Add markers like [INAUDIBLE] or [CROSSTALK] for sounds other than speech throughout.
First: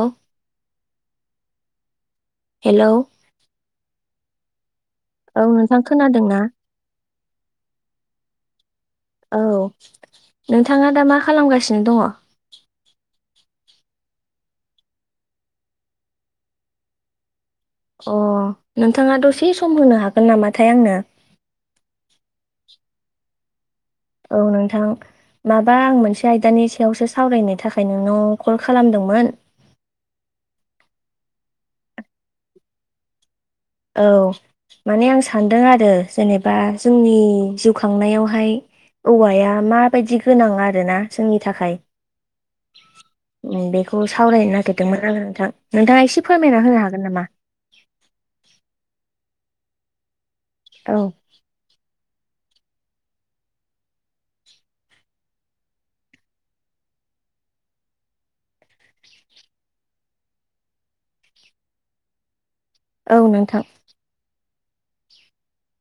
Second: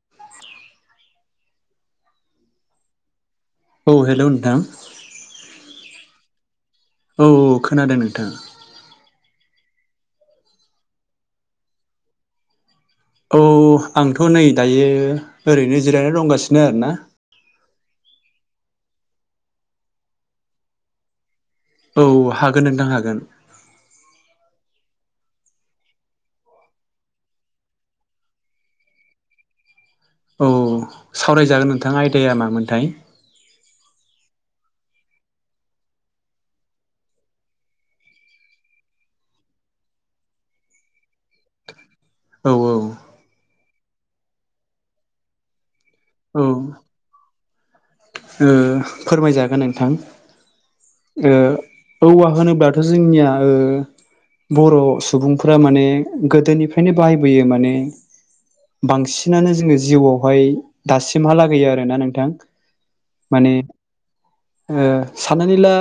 औ हेल' औ हेल' नोंथां औ नोंथां खोनादोंना? औ औ खोनादों नोंथाङा औ नोंथाङा दा मा खालामगासिनो दङ? औ आंथ' नै दायो ओरैनो जिरायनो दंगासिनो आरोना। अ नोंथाङा दसे सम होनो हागोन नामाथाय आंनो? औ हागोन नोंथां हागोन। औ नोंथां। माबा आं मोनसे आयदानि सायावसो सावरायनो थाखाय नोंनाव कल खालामदोंमोन। औ सावरायजागोन नोंथां आयदाया मामोनथाय? औ माने आं सानदों आरो जेनेबा जोंनि जिउ खांनायावहाय औवाया माबायदि गोनां आरो ना जोंनि थाखाय औ औ बेखौ सावरायनो नागिरदोंमोन आरो नोंथां नोंथाङा इसे औ फोरमायना होनो हागोन नामा? ओ फोरमायजागोन नोंथां औ [INAUDIBLE] ओ औवा होनोब्लाथ' जोंनिया ओ बर' सुबुंफोरा माने गोदोनिफ्रायनो बाहायबोयो माने बांसिनानो जोङो जिउआवहाय दासिमहा लागै आरोना नोंथां औ माने नोंथां। ओ साननानै ला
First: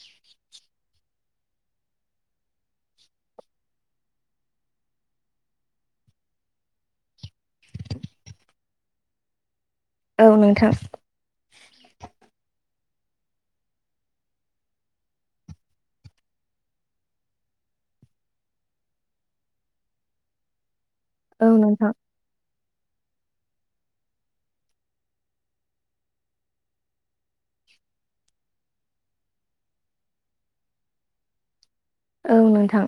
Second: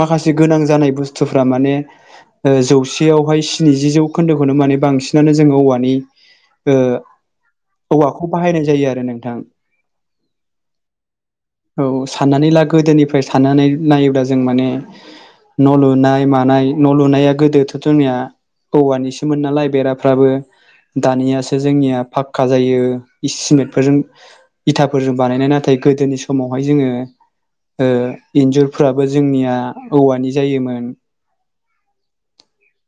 माखासे गोनां जानाय बुस्थुफ्रा माने ओ जौसेयावहाय स्निजि जौ खोन्दोखौनो माने बांसिनानो जोङो औवानि ओ औवाखौ बाहायनाय जायो आरो नोंथां। औ नोंथां। औ साननानै ला गोदोनिफ्राय साननानै नायोब्ला जों माने न' लुनाय मानाय न' लुनाया गोदोथ' जोंनिया औवानिसोमोन नालाय बेराफ्राबो औ दानियासो नोंथां जोंनिया फाक्का जायो इससिमिदफोरजों इथाफोरजों बानायनाय नाथाय गोदोनि समावहाय जोङो ओ इन्जुरफ्राबो जोंनिया औवानि जायोमोन औ नोंथां।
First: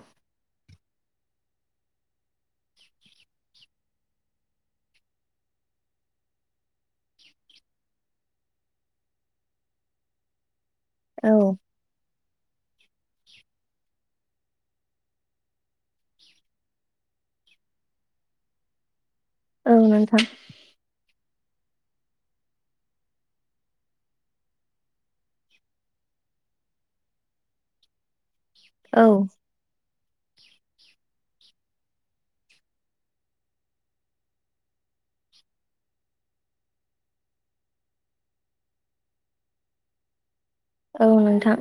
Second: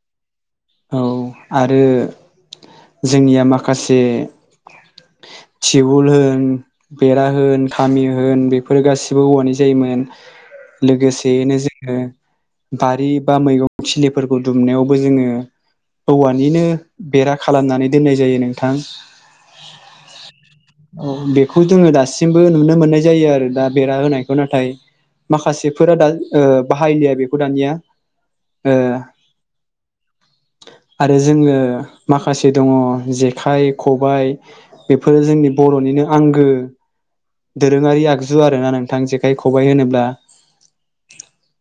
औ आरो जोंनिया माखासे [INAUDIBLE] टिउबुल होन बेरा होन खामि होन बेफोरो गासिबो औवानि जायोमोन। औ लोगोसेयैनो जोङो बारि बा मैगं थिलिफोरखौ दुमनायावबो जोङो हौवानिनो बेरा खालामनानै दोननाय जायो नोंथां। औ नोंथां। औ बेखौ जोङो दासिमबो नुनो मोननाय जायो आरो दा बेरा होनायखौ नाथाय माखासेफोरा दा ओ बाहायलिया बेखौ दानिया। ओ औ [INAUDIBLE] आरो जोङो माखासे दङ जेखाइ खबाइ बेफोरो जोंनि बर'निनो आंगो दोरोङारि आगजु आरोना नोंथां जेखाइ खबाइ होनोब्ला। औ नोंथां।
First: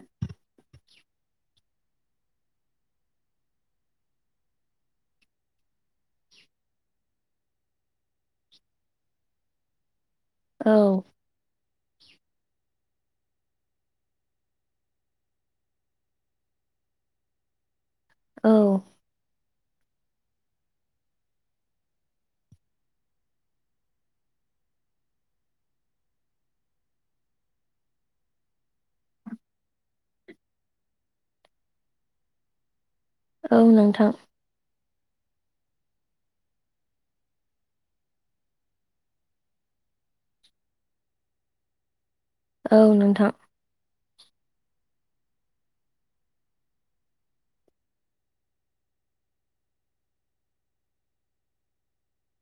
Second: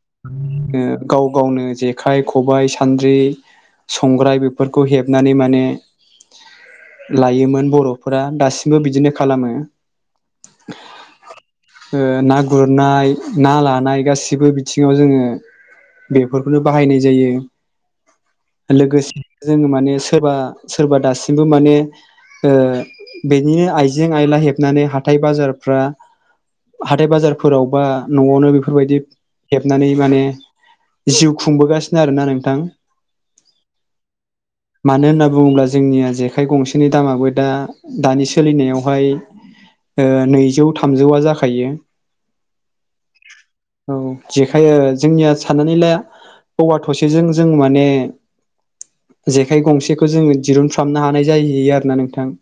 गाव गावनो जेखाइ खबाइ सान्द्रि संग्राय बेफोरखौ हेबनानै माने लायोमोन बर'फोरा दासिमबो बिदिनो खालामो। औ। ओ ना गुरनाय ना लानाय गासिबो बिथिङाव जोङो बेफोरखौनो बाहायनाय जायो औ लोगोसे जोङो माने सोरबा सोरबा दासिमबो माने ओ बेनिनो आइजें आयला हेबनानै हाथाय बाजारफ्रा हाथाय बाजारफोराव बा न'आवनो बेफोरबायदि हेबनानै माने जिउ खुंबोगासिनो आरोना नोंथां औ नोंथां मानो होनना बुङोब्ला जोंनिया जेखाइ गंसेनि दामाबो दा दानि सोलिनायावहाय [UNINTELLIGIBLE] [INAUDIBLE] ओ नैजौ थामजौआ जाखायो औ नोंथां औ जेखायो जोंनिया साननानै ला औवा थसेजों जों माने जेखाइ गंसेखौ जोङो दिरुनफ्रामनो हानाय जाहैयो आरोना नोंथां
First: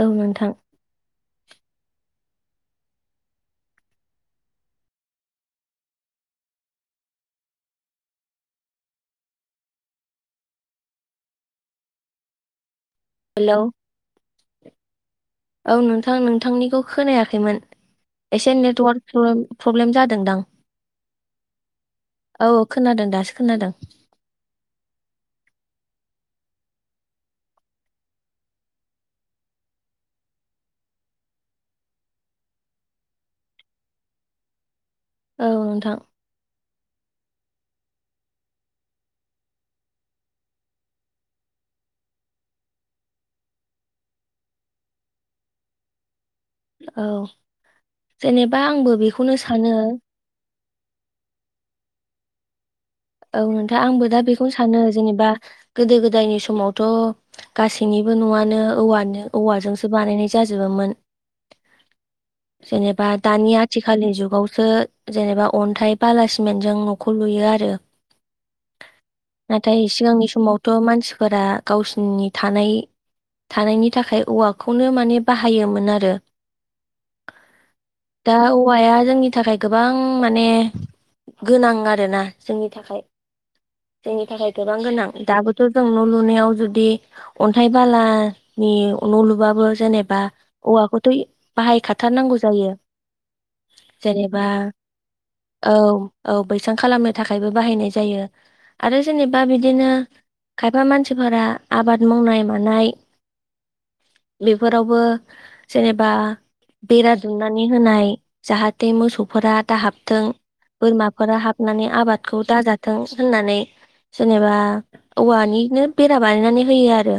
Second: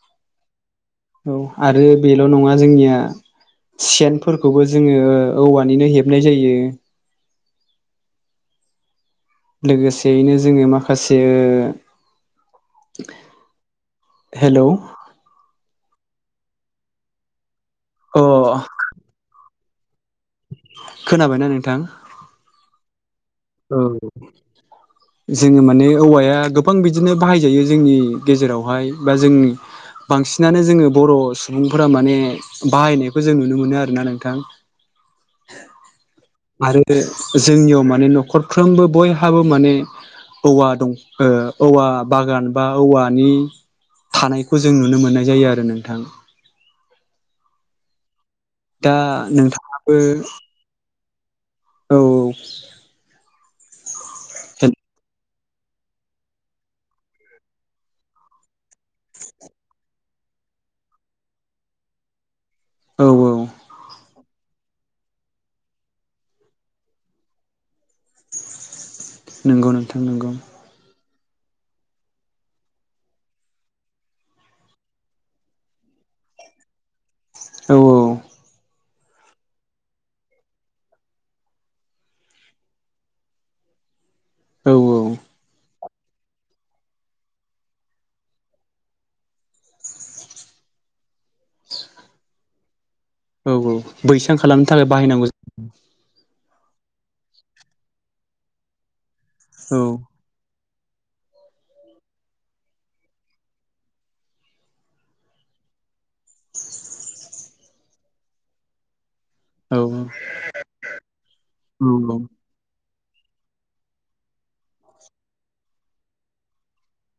औ नोंथां औ आरो बेल' नङा जोंनिया सेनफोरखौबो जोङो औवानिनो हेबनाय जायो लोगोसेयैनो जोङो माखासे हेलौ हेल' औ नोंथां नोंथांनिखौ खोनायाखैमोन अ एसे नेटवार्क प्रब्लेम जादोंदां खोनाबायना नोंथां औ खोनादों दासो खोनादों औ जोङो माने औवाया दा गोबां बिदिनो बाहायजायो जोंनि गेजेरावहाय बा जोंनि बांसिनानो जोङो बर' सुबुंफोरा माने बाहायनायखौ जों नुनो मोनो आरोना नोंथां। औ नोंथां आरो जोंनियाव माने नख फरफ्रोमबो बयहाबो माने औवा दं ओ औवा बागान बा औवानि थानायखौ जों नुनो मोननाय जायो आरो नोंथां औ जेनेबा दा आंबो बेखौनो सानो नोंथाङाबो औ औ नोंथां आंबो दा बेखौनो सानो जेनेबा गोदो गोदायनि समावथ' गासैनिबो नआ नों औवानो औवाजोंसो बानायनाय जाजोबोमोन। औ जेनेबा औ दानि आथिखालनि जुगाव खोब जेनेबा अन्थाइ बाला सिमेन्टजों न'खौ लुयो आरो। नंगौ नाथाय नोंथां सिगांनि नंगौ समावथ' मानसिफोरा गावसिनि थानाय थानायनि थाखाय औवाखौनो माने बाहायोमोन आरो औ दा औवाया जोंनि थाखाय गोबां माने गोनां आरोना जोंनि थाखाय। जोंनि थाखाय औ गोबां गोनां दाबोथ' जों न' लुनायाव जुदि अन्थाइ बालानि न' लुबाबो जेनेबा हौवाखौथ' बाहायखाथारनांगौ जायो औ बैसां जेनेबा खालामनो थाखाय बाहायनांगौ औ औ बैसां खालामनो थाखायबो बाहायनाय जायो आरो जेनेबा बिदिनो औ खायफा मानसिफोरा आबाद मावनाय मानाय बेफोरावबो जेनेबा बा बेरा दुमनानै होनाय जाहाथे मोसौ फोरा औ दाहाबथों बोरमाफोरा हाबनानै औ आबादखौ दाजाथों होननानै जेनेबा औवानिनो बेरा बानायनानै होयो आरो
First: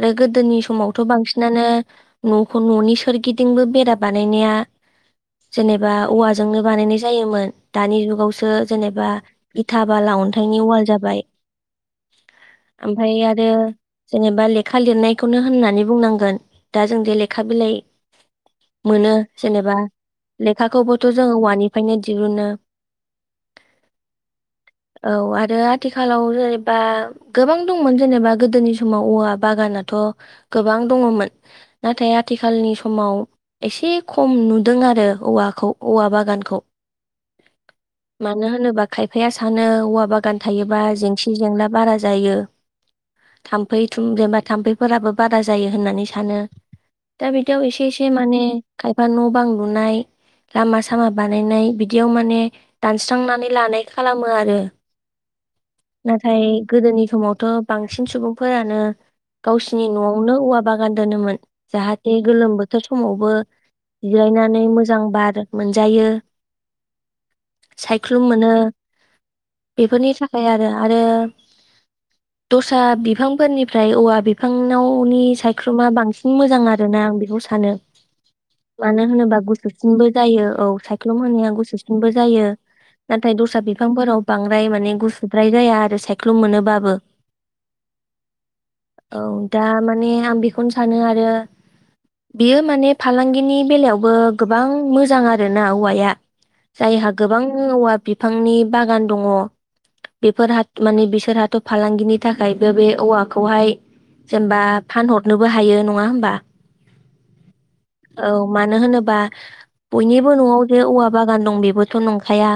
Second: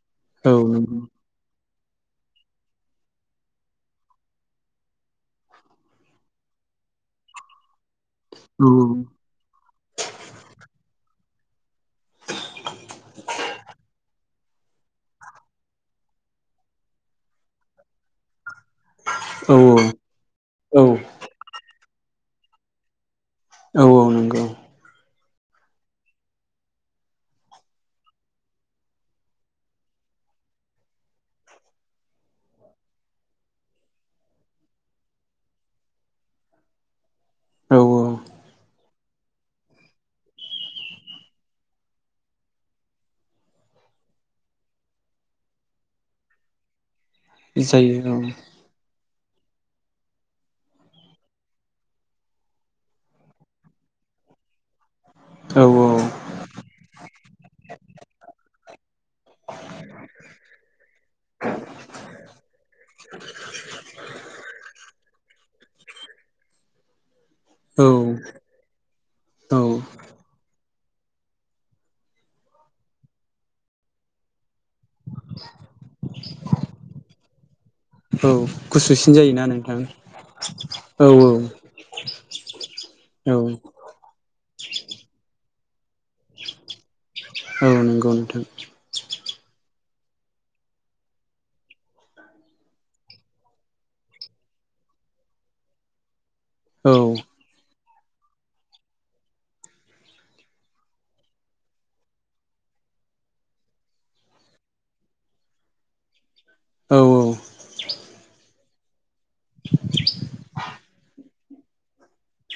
आरो गोदोनि औ नंगौ समावथ' बांसिनानो न'खौ न'नि सोरगिदिंबो बेरा बानायनाया जेनेबा औवाजोंनो बानायनाय जायोमोन दानि गावसो औ जेनेबा इथा बाला अन्थाइनि अवाल जाबाय ओमफ्राय आरो जेने बा लेखा लिरनायखौनो होननानै बुंनांगोन दा जों लेखा बिलाइ मोनो औ जेनेबा औ लेखाखौबोथ' जोङो औवानिफ्रायनो दिहुनो औ औ नंगौ औ आरो आथिखालाव जेनेबा गोबां दंमोन जेनेबा गोदोनि समाव औवा बागानाथ' गोबां दङमोन नाथाय आथिखालनि समाव एसे खम नुदों आरो ओ औखौ औवा बागानखौ औ मानो होनोबा खायफाया सानो औवा बागान थायोबा जेंसि जेंला बारा जायो थाम्फै थुम जेनबा थाम्फैफोराबो बारा जायो होननानै सानो दा बिदियाव एसे जायो एसे औ माने खायफा न' बां लुनाय लामा सामा बानायनाय बिदियाव माने दानस्रांनानै लानाय खालामो आरो औ नाथाय गोदोनि समावथ' बांसिन सुबुं फोरानो गावसिनि न'आवनो औवा बागान दोनोमोन जाहाथे गोलोम बोथोर समावबो जिरायनानै मोजां बार मोनजायो औ सायख्लुम मोनो औ बेफोरनि थाखाय आरो आरो [INAUDIBLE] दस्रा बिफांफोरनिफ्राय औवा बिफांनावनि सायख्रुमा बांसिन मोजां आरोना आं बेखौ सानो औ मानो गुसुसिन होनोबा जायोना नोंथां गुसुसिनबो जायो औ सायख्लुम होनाया गुसुसिनबो जायो औ नाथाय दस्रा बिफांफोराव बांद्राय माने गुसुद्राय जाया आरो सायख्लुम मोनोबाबो औ नंगौ नोंथां औ दा माने आं बेखौनो सानो आरो बेयो माने फालांगिनि बेलायावबो गोबां मोजां आरोना औवाया औ जायहा गोबां औवा बिफांनि बागान दङ बेफोरहा माने बिसोरहाथ' फालांगिनि थाखायबो बे औवाखौहाय जेनेबा फानहरनोबो हायो नङा होमबा [INAUDIBLE] औ मानो होनोबा बयनिबो न'आव जे औवा बागान दं बेबोथ' नंखाया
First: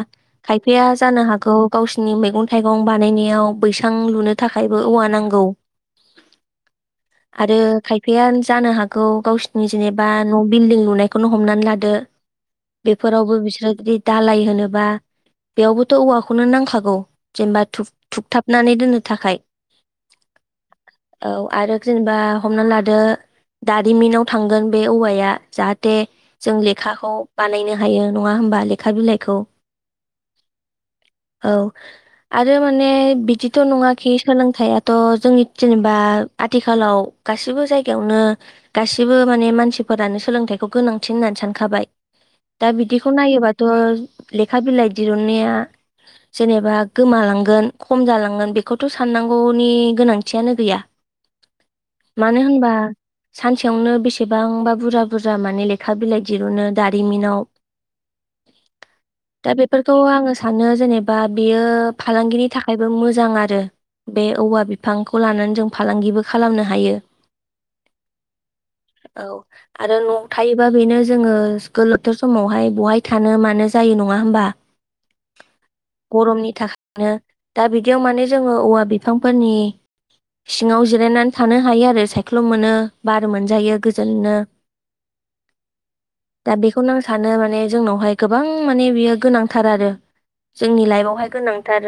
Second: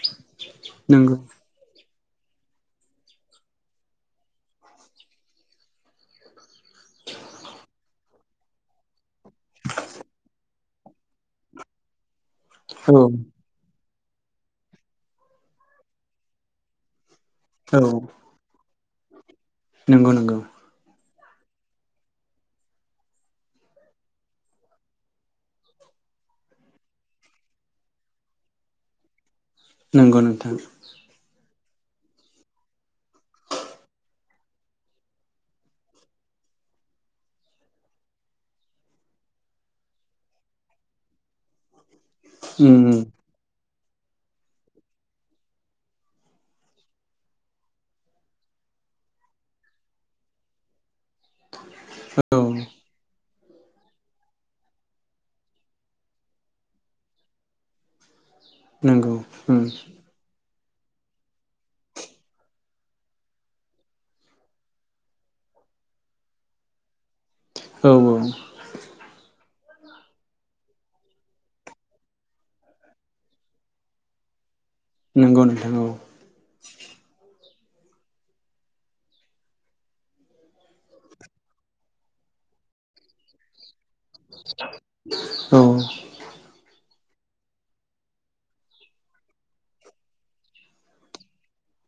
नोंगौ गाव गावसिनि मैगं थाइगं बानायनायाव बैसां लुनो थाखायबो औवा नांगौ [INAUDIBLE] आरो खायफाया जानो हागौ गावसिनि जेनेबा न' बिल्डिं लुनायखौनो हमनानै लादो औ बेफोरावबो बिसोरो जुदि दालाय होनोबा बेयावबो थ' औवाखौनो नांखागौ जेनबाुब औ थुुब-थुबथाबनानै दोननो थाखाय नंगौ नंगौ औ आरो जेनेबा हमना लादो दारिमिनाव थांगोन बे औवाया जाहाथे जों लेखाखौ बानायनो हायो नङा होम बा लेखा बिलाइखौ नंगौ नोंथां औ आरो माने बिदिथ' नङाखि सोलोंथाइयाथ' जोंनि जेनेबा आथिखालाव गासिबो जायगायावनो गासिबो माने मानसिफोरानो सोलोंथाइखौ गोनांथि होननानै सा सानखाबाय दा उम बिदिखौ नायोबाथ' लेखा बिलाइ दहुनन्नाया जेनेबा गोमालांगोन खम जालांगोन बेखौथ' साननांगौनि गोनांथियानो गैया औ मानो होनबा सानसेयावनो बेसेबांबा बुरजा बुरजा माने लेखा बिलाइ दिरुनो दारिमिनाव [INAUDIBLE] नोंगौ मानो जेनेबा बेयो फालांगिनि थाखायबो मोजां आरो। बे औवा बिफांखौ लानानै जों फालांगिबो खालामनो हायो। औ औ। औ आरो न'आव थायोबा बेनो जोङो गोलोबथोर समावहाय बहाय थानो मानो जायो। नङा होमबा। नंगौ नोंथां औ गरमनि थाखायनो दा बिदियाव माने जोङो औवा बिफांफोरनि। सिङाव जिरायनानै थानो हायो आरो सायख्ल' मोनो बार मोनजायो गोजोननो। औ दा बेखौनो आं सानो माने। जोंनावहाय गोबां माने बियो गोनांथार आरो जोंनि लाइफआवहाय गोनांथार।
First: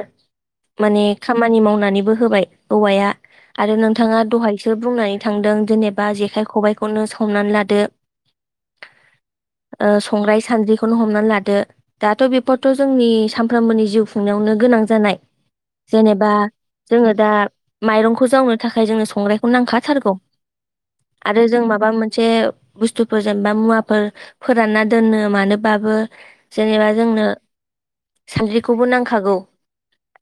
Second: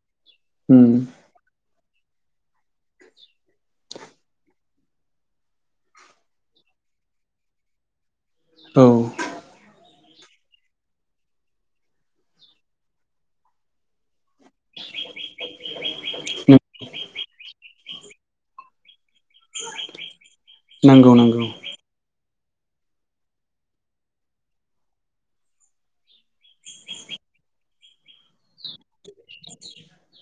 उम माने खामानि मावनानैबो। होबाय औवाया आरो नोंथाङा दहायसो बुंनानै थांदों जेनेबा जेखाइ खबायखौनो। हमनानै लादो। औ। ओ संग्राय सान्द्रिखौनो हमनानै लादो दाथ' बेफोरथ' जोंनि। सानफ्रामबोनि जिउ खुंनायावनो गोनां जानाय। जेनेबा जोङो दा माइरंखौ जावनो थाखाय जोङो संग्रायखौ नांखाथारगौ। नंगौ आरो नंगौ जों माबा मोन। मोनसे बुस्थुफोर जेनेबा मुवाफोर फोरानना दोननो मानोबाबो जेनेबा जोंनो। सानद्रिखौबो नांखागौ।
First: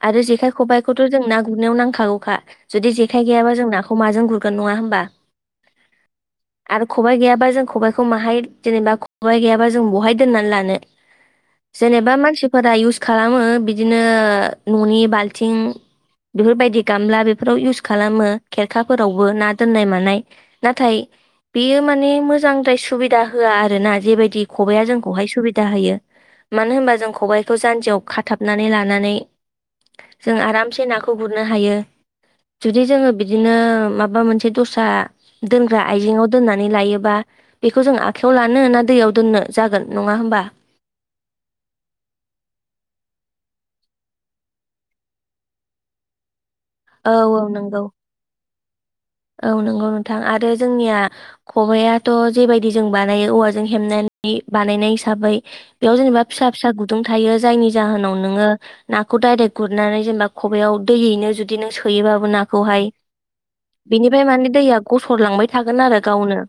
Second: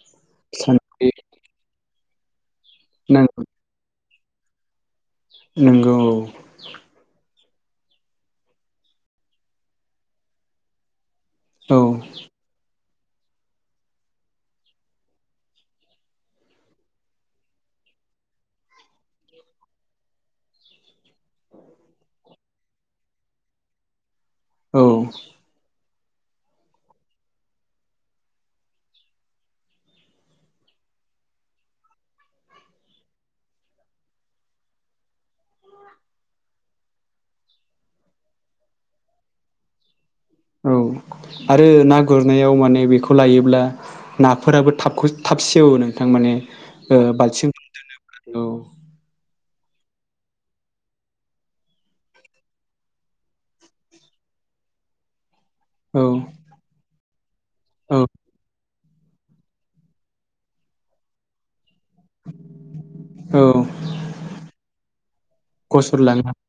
आरो जेखाय खबाइखौथ' सानस्रि जों ना गुरनायाव नांखागौखा जुदि जेखाइ नांगौ गैयाबा जों नाखौ माजों गुरगोन नङा। नङा होमबा। नंगौ। खबायखौ माहाय जेनबा खबाय गैयाबा जों बाहा दोना लानो औ जेनबा मानसि। फोरा इउस खालामो बिदिनो न'नि बाल्थिं। बेफोरबायदि गामला बेफोराव इउस खालामो खेरखाफोरावबो ना दोननाय मानाय नाथाय। बेयो माने मोजांद्राय सुबिदा होआ आरो ना जेबायदि। खबाइाया औ औ जोंखौहाय सुबिदा होयो मानो होनबा जों खबाय। बेखौ जान्जियाव खाथाबनानै लानानै जों आरामसे नाखौ गुरनो हायो। जुदि जोङो बिदिनो माबा मोनसे दस्रा दोनग्रा आइजेङाव दोननानै लायोबा। बेखौ जों आखाइायाव लानो ना दैयाव दोननो जागोन। नङा होमबा औ आरो नागुर। रनायाव माने बेखौ लायोब्ला नाफोराबो थाब थाब सेवो नोंथां माने। ओ औ औ बाल्थिं नंगौ। औ औ नंगौ नोंथां आरो जोंनिया खबायाथ' जेबायदि जों बानायो औवाजों हेबनानै। बानायनाय हिसाबै बेयाव औ जेनेबा फिसा फिसा गुदुं थायो जायनि औ जाहोनाव नोङो। नाखौ डाइरेक्ट गुरनानै जेनेबा खबाइयाव दैयैनो जुदि नों सोयोबाबो नाखौहाय। औ बेनिफ्राय माने दैया गसरलांबाय थागोन आरो गसरलाङो गावनो।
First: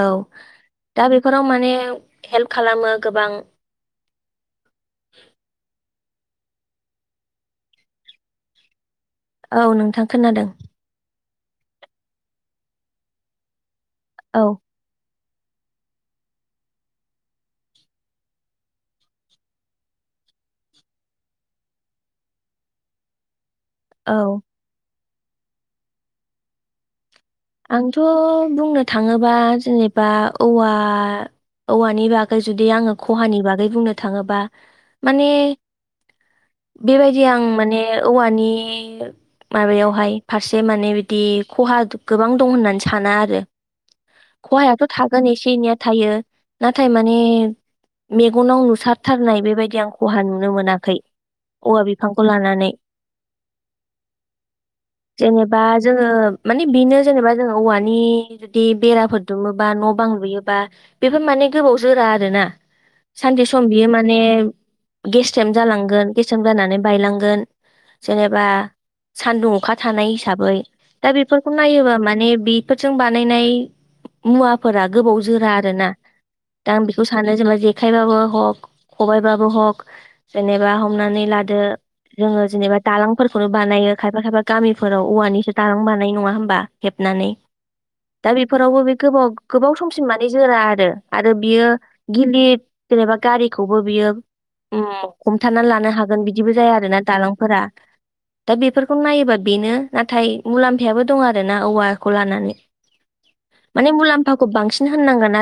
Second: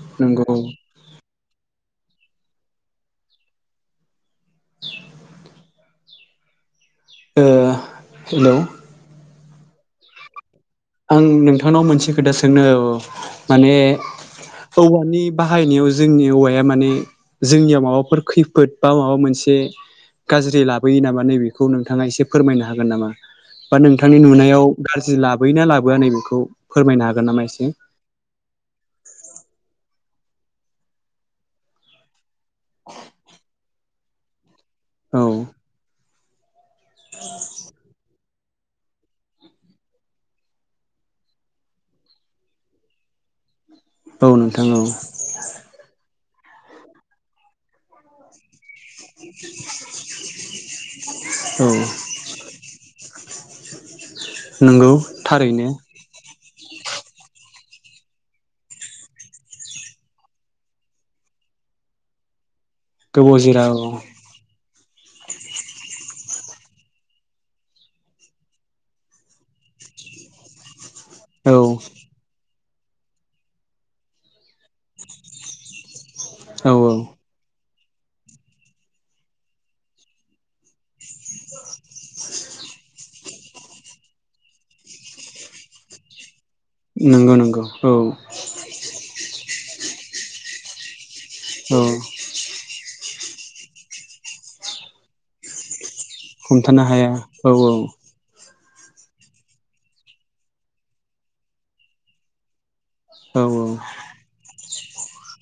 औ नंगौ औ दा बेफोराव माने हेल्प खालामो गोबां। ओ हेलौ। औ नोंथां खोनादों। आं नोंथांनाव मोनसे खोथा सोंनो औ माने औ औवानि। बाहायनायाव जोंनि औवाया माने जोंनियाव माबाफोर खैफोद बा माबा मोनसे। गाज्रि लाबोयो नामा नैबेखौ नोंथाङा एसे फोरमायनो हागोन नामा। बा औ नोंथांनि नुनायाव गाज्रि लाबोयोना लाबोआ नै बेखौ फोरमायनो हागोन। नामा एसे आंथ' बुंनो थाङोबा जेनेबा औवा औवानि बागै। जुदि आङो खहानि बागै बुंनो थाङोबा माने। औ बेबायदि आं माने औवानि। ए माबायावहाय फारसे माने बिदि खहा। गोबां दं होननानै साना आरो औ नोंथां औ खहायाथ' थागोन एसे एनैया थायो। नाथाय माने मेगनाव नु। सारथारनाय बेबायदि आं खहा नुनो मोनाखै औ औवा बिफांखौ लानानै। नंगौ जेनेबा थारैनो जोङो मानि बेनो जेनेबा दा जोंङो औवानि जुदि बेराफोर दुमोबा न' बां लुयोबा बेफोर माने गोबाव जोरा आरोना। गोबाव सानसे जिरा सम औ बियो माने गेस्रेम जालांगोन गेस्रेम जानानै बायलांगोन। जेनेबा सानदुं अखा थानाय हिसाबै दा औ बेफोरखौ नायोबा माने बेफोरजों बानायनाय मुवाफोरा गोबाव जोरा आरोना। दा औ आं औ बेखौ सानो जेनेबा जे जेखाइबाबो हक खबायाइबाबो हक जेनेबा हमनानै लादो जोङो जेनेबा दालांफोरखौनो बानायो खायफा खायफा गामिफोराव औवानिसो दालां बानायो नङा होमबा? हेबनानै नंगौ नंगौ औ दा बेफोरावबो बे गोबाव गोबाव समसिम माने जोरा आरो आरो बियो औ गिलिर जेनेबा गारिखौबो बियो उम हमथानानै लानो हागोन। जागोन बिदिबो जाया हमथानो आरो ना हाया औ दालांफोरा। दा बेफोरखौ नायोबा बेनो नाथाय मुलाम्फायाबो दं आरो ना औवाखौ लानानै। औ औ माने मुलाम्फाखौ बांसिन होननांगोन आरो